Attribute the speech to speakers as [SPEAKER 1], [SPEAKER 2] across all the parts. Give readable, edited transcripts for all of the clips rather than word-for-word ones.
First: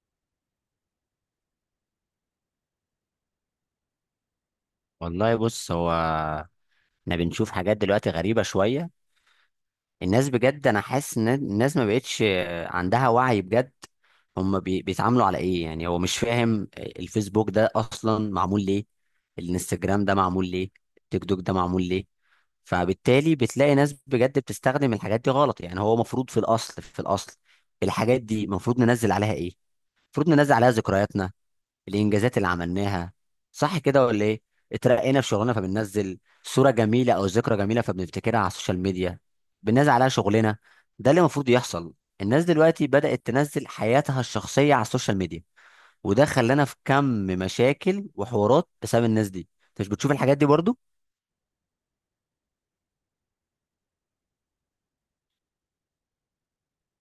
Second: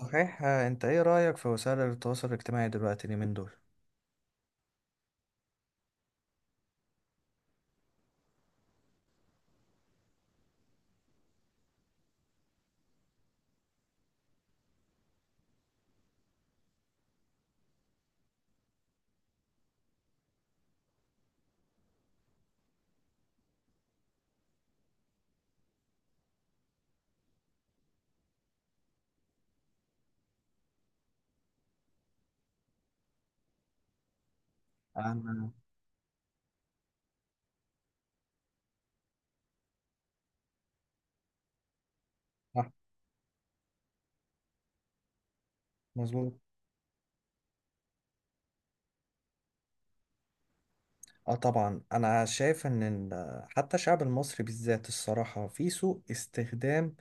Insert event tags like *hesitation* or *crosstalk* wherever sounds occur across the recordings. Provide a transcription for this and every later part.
[SPEAKER 1] صحيح آه، انت ايه رأيك في وسائل التواصل الاجتماعي دلوقتي اليومين دول؟
[SPEAKER 2] والله بص، هو احنا بنشوف حاجات دلوقتي غريبة شوية. الناس بجد انا حاسس ان الناس ما بقتش عندها وعي بجد. هم بيتعاملوا على ايه؟ يعني هو مش فاهم الفيسبوك ده اصلا معمول ليه، الانستجرام ده معمول ليه، التيك توك ده معمول ليه. فبالتالي بتلاقي ناس بجد بتستخدم الحاجات دي غلط. يعني هو المفروض في الاصل الحاجات دي المفروض ننزل عليها ايه؟ المفروض ننزل عليها ذكرياتنا، الانجازات اللي عملناها، صح كده ولا ايه؟ اترقينا في
[SPEAKER 1] انا.
[SPEAKER 2] شغلنا فبننزل صوره جميله او ذكرى جميله فبنفتكرها على السوشيال ميديا، بننزل عليها شغلنا. ده اللي المفروض يحصل. الناس
[SPEAKER 1] صح.
[SPEAKER 2] دلوقتي بدات تنزل حياتها الشخصيه على السوشيال ميديا، وده
[SPEAKER 1] مظبوط.
[SPEAKER 2] خلانا في كم مشاكل وحوارات بسبب الناس دي. انت مش بتشوف الحاجات دي برضو؟
[SPEAKER 1] اه طبعا انا شايف ان حتى الشعب المصري بالذات الصراحة في سوء استخدام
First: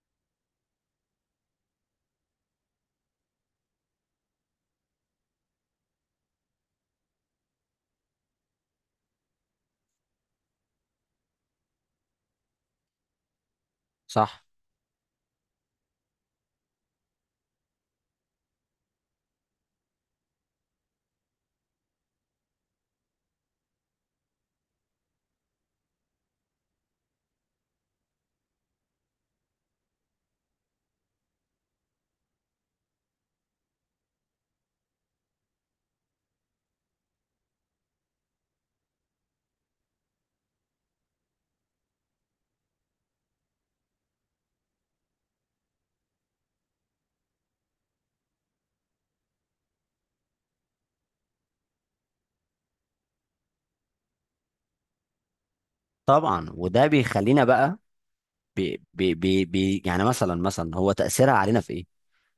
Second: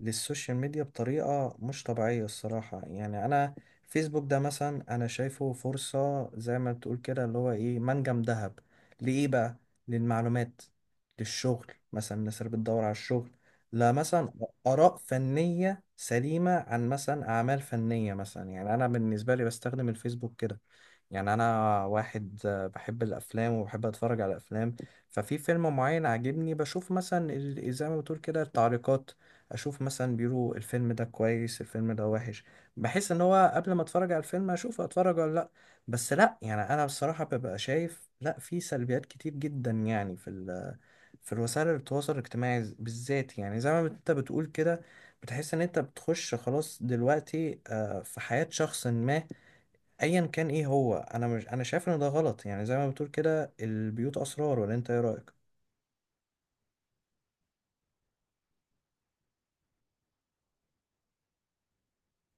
[SPEAKER 1] للسوشيال ميديا بطريقة مش طبيعية الصراحة، يعني أنا فيسبوك ده مثلا أنا شايفه فرصة زي ما بتقول كده اللي هو إيه، منجم ذهب. لإيه بقى؟ للمعلومات، للشغل مثلا الناس اللي بتدور على الشغل، لا مثلا
[SPEAKER 2] صح،
[SPEAKER 1] آراء فنية سليمة عن مثلا أعمال فنية مثلا. يعني أنا بالنسبة لي بستخدم الفيسبوك كده، يعني انا واحد بحب الافلام وبحب اتفرج على افلام. ففي فيلم معين عاجبني بشوف مثلا زي ما بتقول كده التعليقات، اشوف مثلا بيقولوا الفيلم ده كويس الفيلم ده وحش. بحس ان هو قبل ما اتفرج على الفيلم اشوف اتفرج ولا لا. بس لا، يعني انا بصراحة ببقى شايف، لا في سلبيات كتير جدا، يعني في الوسائل التواصل الاجتماعي بالذات، يعني زي ما انت بتقول كده بتحس ان انت بتخش خلاص دلوقتي في حياة شخص ما ايا كان. ايه هو، انا مش، انا شايف ان ده غلط، يعني زي ما بتقول كده البيوت اسرار، ولا انت ايه رايك؟
[SPEAKER 2] طبعا. وده بيخلينا بقى بي بي بي بي يعني مثلا مثلا هو تأثيرها علينا في ايه؟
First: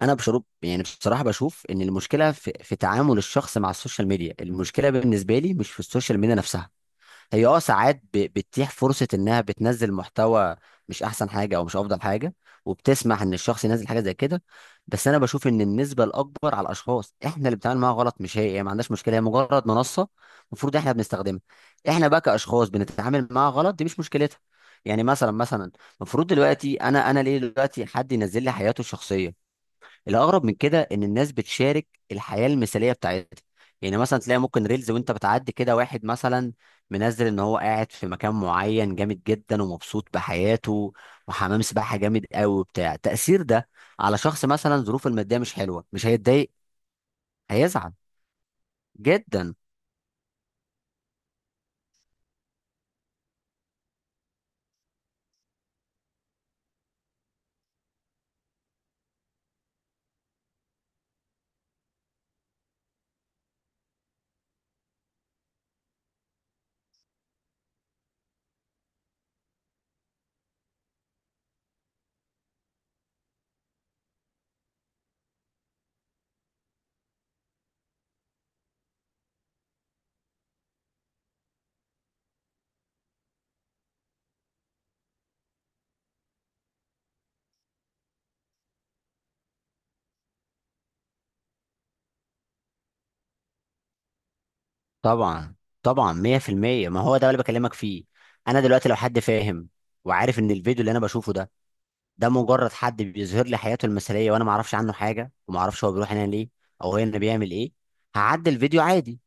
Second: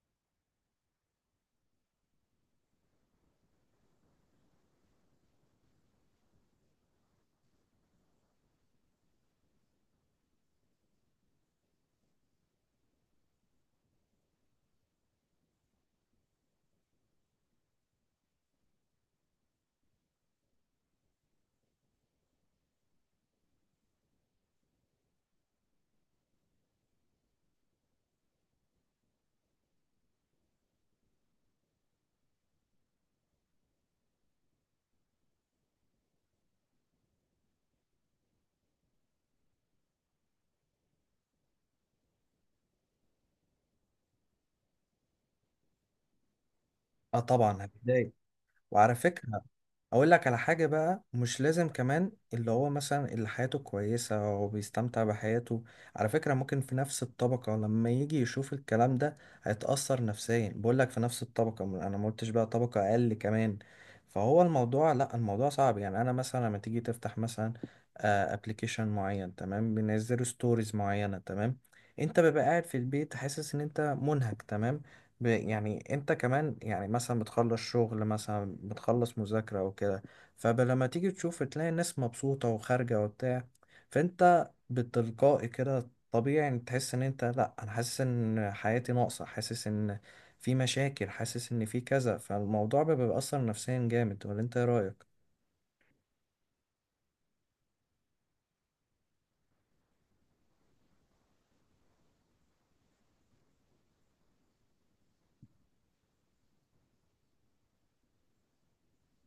[SPEAKER 2] انا بشرب يعني بصراحة بشوف ان المشكلة في تعامل الشخص مع السوشيال ميديا. المشكلة بالنسبة لي مش في السوشيال ميديا نفسها. هي اه ساعات بتتيح فرصة انها بتنزل محتوى مش احسن حاجة او مش افضل حاجة، وبتسمح ان الشخص ينزل حاجة زي كده. بس انا بشوف ان النسبة الاكبر على الاشخاص، احنا اللي بنتعامل معاها غلط. مش هي ما عندهاش مشكلة. هي مجرد منصة المفروض احنا بنستخدمها. احنا بقى كاشخاص بنتعامل معاها غلط، دي مش مشكلتها. يعني مثلا مثلا المفروض دلوقتي انا ليه دلوقتي حد ينزل لي حياته الشخصية؟ الاغرب من كده ان الناس بتشارك الحياه المثاليه بتاعتها. يعني مثلا تلاقي ممكن ريلز وانت بتعدي كده واحد مثلا منزل ان هو قاعد في مكان معين جامد جدا ومبسوط بحياته وحمام سباحه جامد قوي وبتاع. تاثير ده على شخص مثلا ظروفه الماديه مش حلوه، مش هيتضايق؟
[SPEAKER 1] اه طبعا
[SPEAKER 2] هيزعل
[SPEAKER 1] هتضايق. وعلى فكره
[SPEAKER 2] جدا.
[SPEAKER 1] اقول لك على حاجة بقى، مش لازم كمان اللي هو مثلا اللي حياته كويسة وبيستمتع بحياته، على فكرة ممكن في نفس الطبقة لما يجي يشوف الكلام ده هيتأثر نفسيا. بقول لك في نفس الطبقة انا ما قلتش بقى طبقة اقل كمان. فهو الموضوع، لا الموضوع صعب. يعني انا مثلا لما تيجي تفتح مثلا ابلكيشن معين تمام، بينزلوا ستوريز معينة تمام، انت بيبقى قاعد في البيت حاسس ان انت منهك تمام، يعني انت كمان، يعني مثلا بتخلص شغل مثلا بتخلص مذاكرة او كده. فلما تيجي تشوف تلاقي الناس مبسوطة وخارجة وبتاع، فانت بالتلقائي كده طبيعي ان تحس ان انت، لا انا حاسس ان حياتي ناقصة، حاسس ان في مشاكل، حاسس ان في كذا. فالموضوع بيبقى بيأثر نفسيا جامد، ولا انت ايه رأيك؟
[SPEAKER 2] طبعا، طبعا، 100% ما هو ده اللي بكلمك فيه. انا دلوقتي لو حد فاهم وعارف ان الفيديو اللي انا بشوفه ده، ده مجرد حد بيظهر لي حياته المثاليه، وانا ما اعرفش عنه حاجه وما اعرفش هو بيروح هنا ليه او هنا بيعمل ايه، هعدي الفيديو عادي.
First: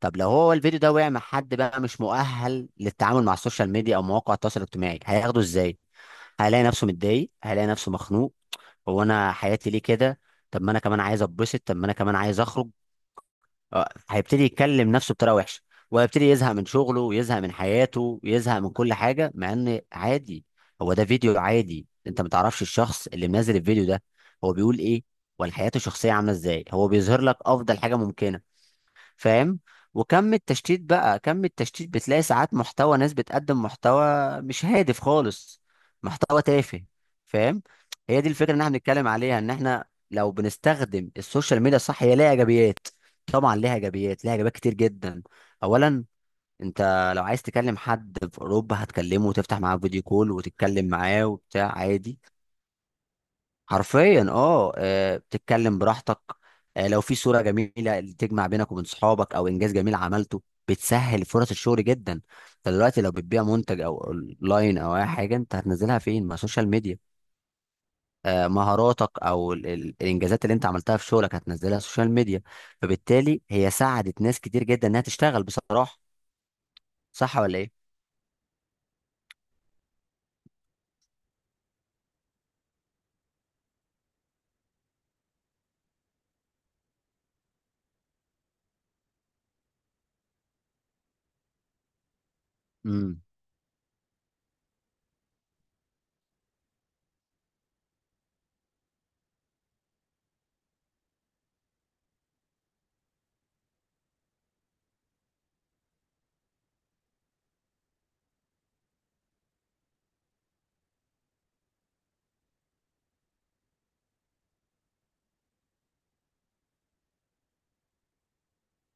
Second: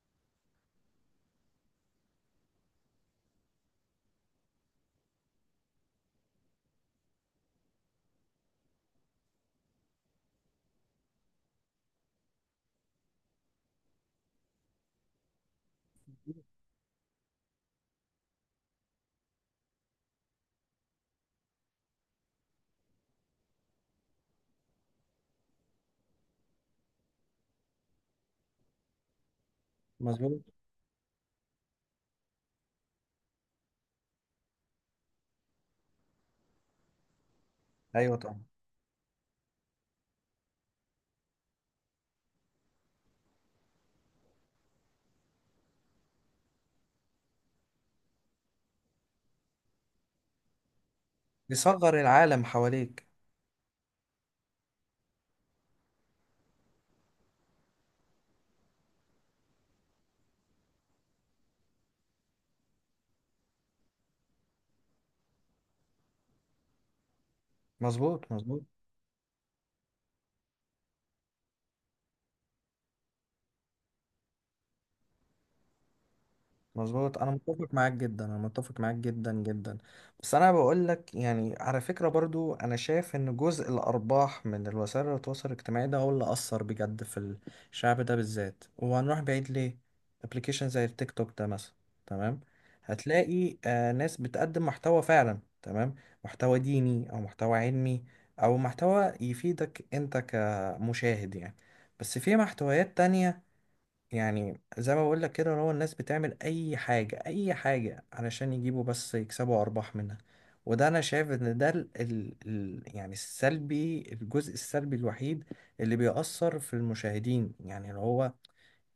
[SPEAKER 2] طب لو هو الفيديو ده وقع مع حد بقى مش مؤهل للتعامل مع السوشيال ميديا او مواقع التواصل الاجتماعي، هياخده ازاي؟ هيلاقي نفسه متضايق، هيلاقي نفسه مخنوق. هو انا حياتي ليه كده؟ طب ما انا كمان عايز اتبسط، طب ما انا كمان عايز اخرج. هيبتدي يتكلم نفسه بطريقه وحشه، وهيبتدي يزهق من شغله ويزهق من حياته ويزهق من كل حاجه. مع ان عادي، هو ده فيديو عادي. انت ما تعرفش الشخص اللي منزل الفيديو ده هو بيقول ايه ولا حياته الشخصيه عامله ازاي. هو بيظهر لك افضل حاجه ممكنه، فاهم؟ وكم
[SPEAKER 1] مظبوط.
[SPEAKER 2] التشتيت بقى، كم التشتيت. بتلاقي ساعات محتوى، ناس بتقدم محتوى مش هادف خالص، محتوى تافه، فاهم؟
[SPEAKER 1] ايوه
[SPEAKER 2] هي دي
[SPEAKER 1] طبعا.
[SPEAKER 2] الفكره ان احنا بنتكلم عليها، ان احنا لو بنستخدم السوشيال ميديا صح هي ليها ايجابيات. طبعا ليها ايجابيات، ليها ايجابيات كتير جدا. اولا، انت لو عايز تكلم حد في اوروبا هتكلمه وتفتح معاه فيديو كول وتتكلم معاه وبتاع
[SPEAKER 1] بيصغر
[SPEAKER 2] عادي.
[SPEAKER 1] العالم حواليك.
[SPEAKER 2] حرفيا اه. بتتكلم براحتك. لو في صورة جميلة اللي تجمع بينك وبين صحابك او انجاز جميل عملته. بتسهل فرص الشغل جدا. انت دلوقتي لو بتبيع منتج او اونلاين او اي حاجة انت هتنزلها فين؟ ما سوشيال ميديا.
[SPEAKER 1] مظبوط، مظبوط.
[SPEAKER 2] مهاراتك او الانجازات اللي انت عملتها في شغلك هتنزلها سوشيال ميديا. فبالتالي هي ساعدت ناس كتير جدا انها تشتغل بصراحة.
[SPEAKER 1] مظبوط، انا
[SPEAKER 2] صح ولا
[SPEAKER 1] متفق
[SPEAKER 2] ايه؟
[SPEAKER 1] معاك جدا، انا متفق معاك جدا جدا. بس انا بقول لك، يعني على فكرة برضو، انا شايف ان جزء الارباح من الوسائل التواصل الاجتماعي ده هو اللي اثر بجد في الشعب ده بالذات، وهنروح بعيد ليه؟ ابلكيشن زي التيك توك ده مثلا، تمام،
[SPEAKER 2] امم
[SPEAKER 1] هتلاقي آه ناس بتقدم محتوى فعلا تمام، محتوى ديني او محتوى علمي او محتوى يفيدك انت كمشاهد يعني. بس في محتويات تانية، يعني زي ما بقول لك كده، هو الناس بتعمل اي حاجه اي حاجه علشان يجيبوا بس يكسبوا ارباح منها. وده انا شايف ان ده ال ال ال يعني السلبي، الجزء السلبي الوحيد اللي بيأثر في المشاهدين، يعني اللي هو،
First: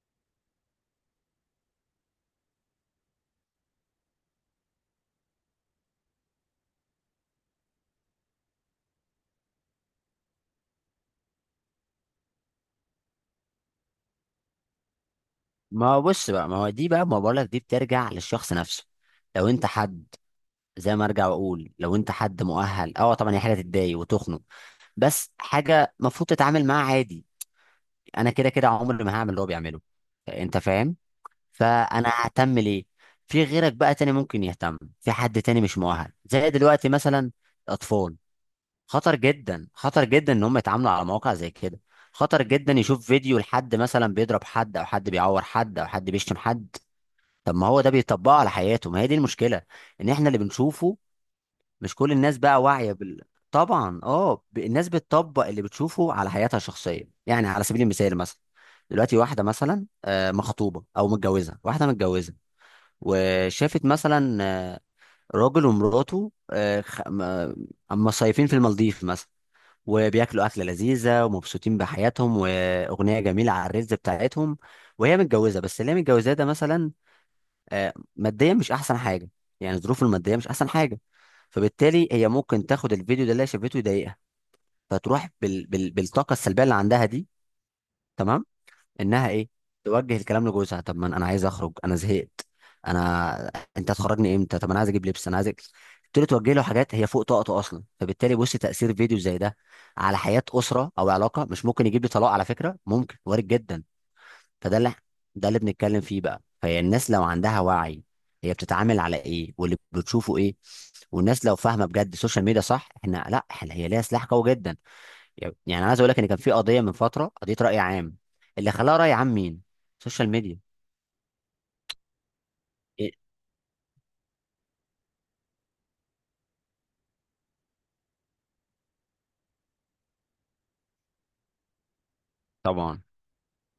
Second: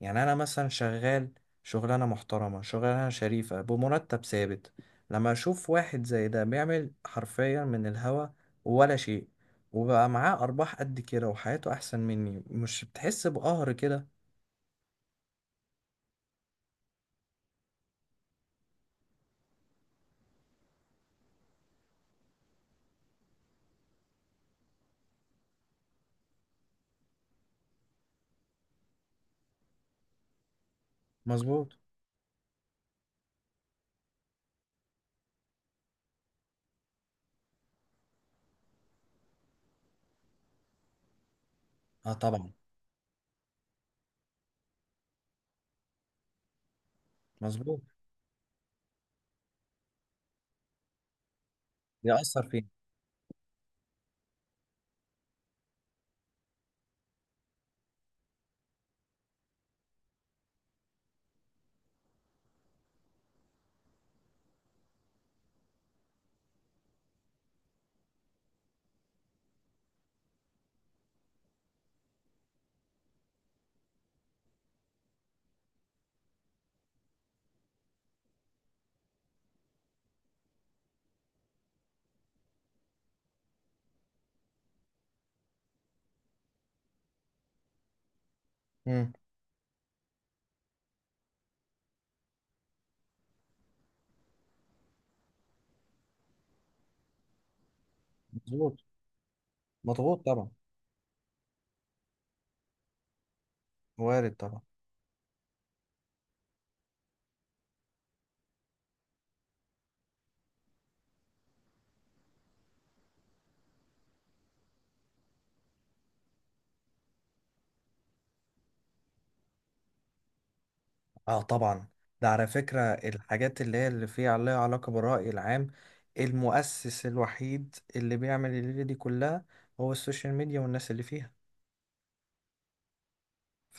[SPEAKER 1] يعني انا مثلا شغال شغلانه محترمه، شغلانه شريفه بمرتب ثابت، لما اشوف واحد زي ده بيعمل حرفيا من الهوا ولا شيء وبقى معاه ارباح قد كده وحياته احسن مني، مش بتحس بقهر كده؟
[SPEAKER 2] ما هو بص بقى، ما هو دي بقى ما بقولك، دي بترجع للشخص نفسه. لو انت حد، زي ما ارجع واقول، لو انت حد مؤهل، اه طبعا هي حاجه تتضايق وتخنق، بس حاجه المفروض تتعامل معاها عادي. انا كده كده عمري ما هعمل اللي هو بيعمله، انت فاهم؟
[SPEAKER 1] مظبوط.
[SPEAKER 2] فانا ههتم ليه؟ في غيرك بقى تاني ممكن يهتم، في حد تاني مش مؤهل زي دلوقتي مثلا الاطفال. خطر جدا خطر جدا ان هم يتعاملوا على مواقع زي كده.
[SPEAKER 1] اه
[SPEAKER 2] خطر
[SPEAKER 1] طبعا.
[SPEAKER 2] جدا يشوف فيديو لحد مثلا بيضرب حد او حد بيعور حد او حد بيشتم حد. طب ما
[SPEAKER 1] مظبوط.
[SPEAKER 2] هو ده بيطبقه على حياته، ما هي دي المشكله. ان احنا اللي بنشوفه، مش كل الناس
[SPEAKER 1] يأثر
[SPEAKER 2] بقى
[SPEAKER 1] فيه.
[SPEAKER 2] واعية بال... طبعا اه. الناس بتطبق اللي بتشوفه على حياتها الشخصية. يعني على سبيل المثال مثلا، دلوقتي واحدة مثلا مخطوبة أو متجوزة، واحدة متجوزة وشافت مثلا راجل ومراته أم مصيفين في المالديف مثلا، وبياكلوا أكلة لذيذة ومبسوطين بحياتهم وأغنية جميلة على الريلز بتاعتهم. وهي متجوزة، بس اللي هي متجوزاه ده مثلا ماديا مش احسن حاجه. يعني الظروف الماديه مش احسن حاجه. فبالتالي هي ممكن تاخد الفيديو ده اللي هي شافته يضايقها، فتروح بالطاقه السلبيه اللي عندها دي، تمام،
[SPEAKER 1] مم.
[SPEAKER 2] انها ايه، توجه الكلام لجوزها. طب ما انا عايز اخرج، انا زهقت، انا انت هتخرجني امتى؟ طب انا عايز اجيب لبس، انا عايز أجيب. تبتدي توجه له حاجات هي فوق طاقته اصلا. فبالتالي بص،
[SPEAKER 1] مظبوط.
[SPEAKER 2] تاثير فيديو زي ده على
[SPEAKER 1] مضغوط
[SPEAKER 2] حياه
[SPEAKER 1] طبعا.
[SPEAKER 2] اسره او علاقه مش ممكن. يجيب لي طلاق؟ على فكره ممكن، وارد جدا.
[SPEAKER 1] وارد طبعا.
[SPEAKER 2] فده اللي، ده اللي بنتكلم فيه بقى. فهي الناس لو عندها وعي، هي بتتعامل على ايه واللي بتشوفه ايه. والناس لو فاهمه بجد السوشيال ميديا صح، احنا لا احنا، هي ليها سلاح قوي جدا. يعني عايز اقول لك ان كان في قضيه من فتره، قضيه راي عام، اللي خلاها راي عام مين؟ السوشيال ميديا.
[SPEAKER 1] اه طبعا. ده على فكرة
[SPEAKER 2] إيه؟
[SPEAKER 1] الحاجات اللي هي اللي فيها عليها علاقة بالرأي العام، المؤسس الوحيد اللي بيعمل الليلة دي كلها هو السوشيال ميديا والناس اللي فيها.
[SPEAKER 2] طبعا.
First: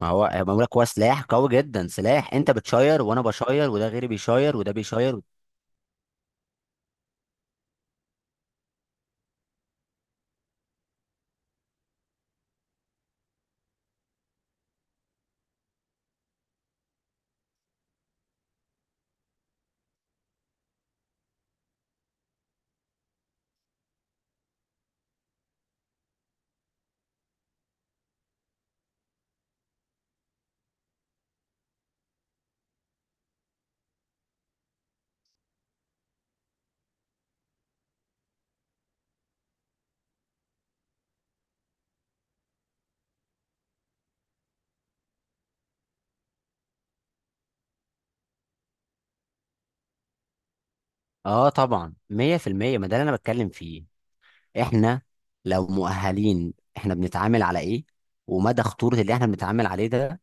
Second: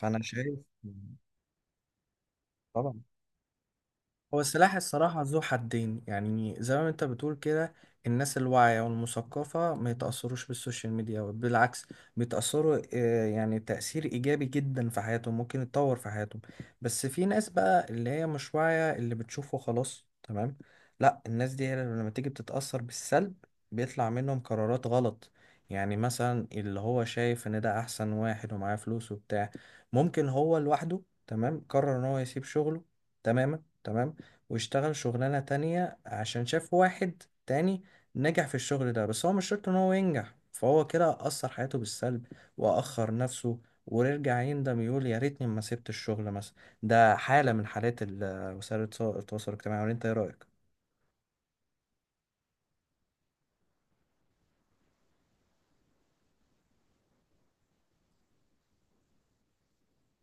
[SPEAKER 2] ما هو ما
[SPEAKER 1] شايف.
[SPEAKER 2] بقول لك، هو سلاح قوي جدا. سلاح، انت
[SPEAKER 1] طبعا.
[SPEAKER 2] بتشير وانا بشير وده غيري
[SPEAKER 1] هو
[SPEAKER 2] بيشير وده
[SPEAKER 1] السلاح
[SPEAKER 2] بيشير.
[SPEAKER 1] الصراحة ذو حدين، يعني زي ما انت بتقول كده الناس الواعية والمثقفة ما يتأثروش بالسوشيال ميديا، بالعكس بيتأثروا يعني تأثير إيجابي جدا في حياتهم، ممكن يتطور في حياتهم. بس في ناس بقى اللي هي مش واعية اللي بتشوفه خلاص تمام، لا الناس دي لما تيجي بتتأثر بالسلب، بيطلع منهم قرارات غلط. يعني مثلا اللي هو شايف ان ده احسن واحد ومعاه فلوس وبتاع، ممكن هو لوحده تمام قرر ان هو يسيب شغله تماما تمام واشتغل شغلانة تانية عشان شاف واحد تاني نجح في الشغل ده، بس هو مش شرط ان هو ينجح، فهو كده أثر حياته بالسلب وأخر نفسه، ويرجع يندم يقول يا ريتني ما سبت الشغل مثلا. ده حالة من حالات *hesitation* وسائل التواصل الاجتماعي، ولا انت ايه رأيك؟
[SPEAKER 2] اه طبعا، 100% ما ده اللي انا بتكلم فيه. احنا لو مؤهلين احنا بنتعامل على ايه ومدى خطورة اللي احنا بنتعامل عليه ده،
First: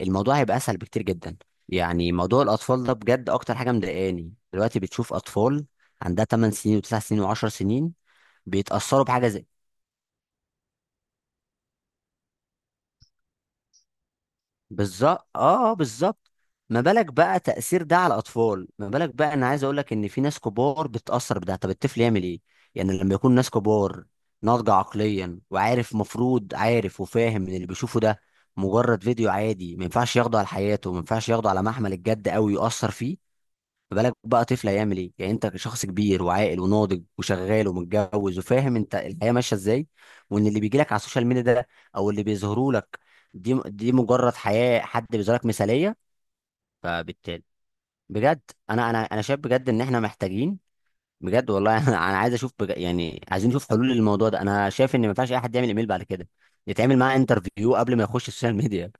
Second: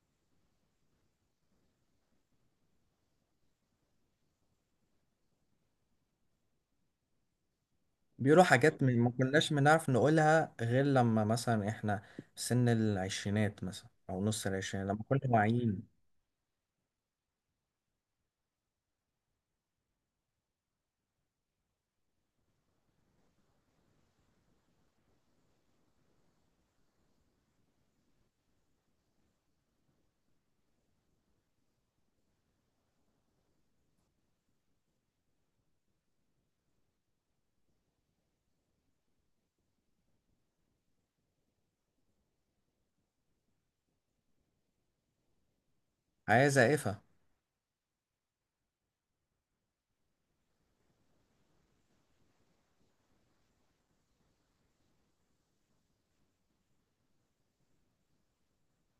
[SPEAKER 2] الموضوع هيبقى اسهل بكتير جدا. يعني موضوع الاطفال ده بجد اكتر حاجة مضايقاني دلوقتي. بتشوف اطفال عندها 8 سنين و9 سنين و10 سنين
[SPEAKER 1] بيقولوا حاجات
[SPEAKER 2] بيتأثروا
[SPEAKER 1] ما
[SPEAKER 2] بحاجة زي...
[SPEAKER 1] كناش بنعرف نقولها غير لما مثلا احنا في سن العشرينات مثلا أو نص العشرينات لما كنا
[SPEAKER 2] بالظبط، اه،
[SPEAKER 1] واعيين.
[SPEAKER 2] بالظبط. ما بالك بقى تأثير ده على الأطفال؟ ما بالك بقى، أنا عايز أقول لك إن في ناس كبار بتأثر بده، طب الطفل يعمل إيه؟ يعني لما يكون ناس كبار ناضجة عقليا وعارف، مفروض عارف وفاهم إن اللي بيشوفه ده مجرد فيديو عادي، ما ينفعش ياخده على حياته، ما ينفعش ياخده على محمل الجد أوي يؤثر فيه، ما بالك بقى طفل هيعمل ايه؟ يعني انت شخص كبير وعاقل وناضج وشغال ومتجوز وفاهم انت الحياه ماشيه ازاي، وان اللي بيجي لك على السوشيال ميديا ده او اللي بيظهروا لك، دي مجرد حياه حد بيظهر لك مثاليه.
[SPEAKER 1] حياة زائفة.
[SPEAKER 2] فبالتالي بجد، انا انا شايف بجد ان احنا محتاجين بجد والله *laughs* انا عايز اشوف يعني عايزين نشوف حلول للموضوع ده. انا شايف ان ما ينفعش اي حد يعمل ايميل بعد كده، يتعمل معاه انترفيو قبل ما يخش السوشيال ميديا،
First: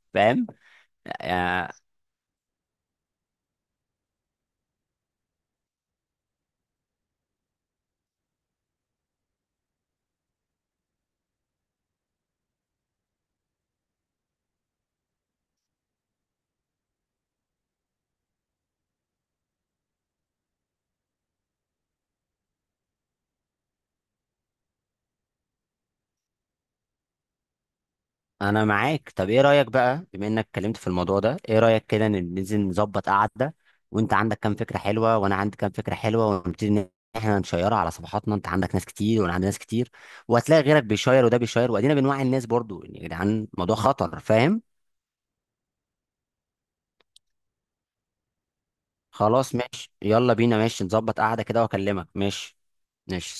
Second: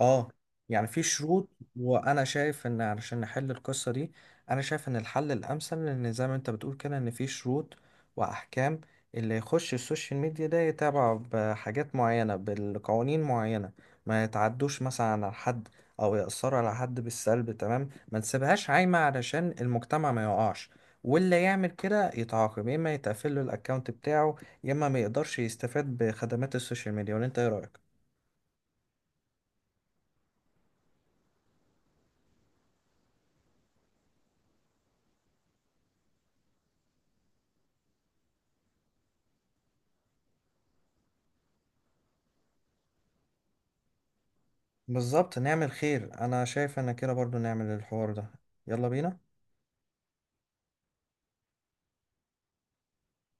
[SPEAKER 1] اه، يعني في شروط.
[SPEAKER 2] فاهم؟
[SPEAKER 1] وانا شايف ان علشان نحل القصة دي، انا شايف ان الحل الامثل ان زي ما انت بتقول كده ان في شروط واحكام، اللي يخش السوشيال ميديا ده يتابع بحاجات معينة بالقوانين معينة، ما يتعدوش مثلا على حد او يأثروا على حد بالسلب تمام، ما نسيبهاش عايمة علشان المجتمع ما يقعش. واللي يعمل كده يتعاقب، يا اما يتقفل له الاكونت بتاعه يا اما ما يقدرش يستفاد بخدمات السوشيال ميديا، ولا انت ايه رأيك؟
[SPEAKER 2] انا معاك. طب ايه رايك بقى، بما انك اتكلمت في الموضوع ده، ايه رايك كده ننزل نظبط قعده، وانت عندك كام فكره حلوه وانا عندي كام فكره حلوه، ونبتدي ان احنا نشيرها على صفحاتنا؟ انت عندك ناس كتير وانا عندي ناس كتير، وهتلاقي غيرك بيشير وده بيشير، وادينا بنوعي الناس برضو، يعني يا جدعان الموضوع خطر، فاهم؟
[SPEAKER 1] بالظبط نعمل خير، انا شايف انا كده برضو نعمل الحوار ده. يلا بينا.
[SPEAKER 2] خلاص ماشي، يلا بينا. ماشي، نظبط قعده كده واكلمك. ماشي. ماشي.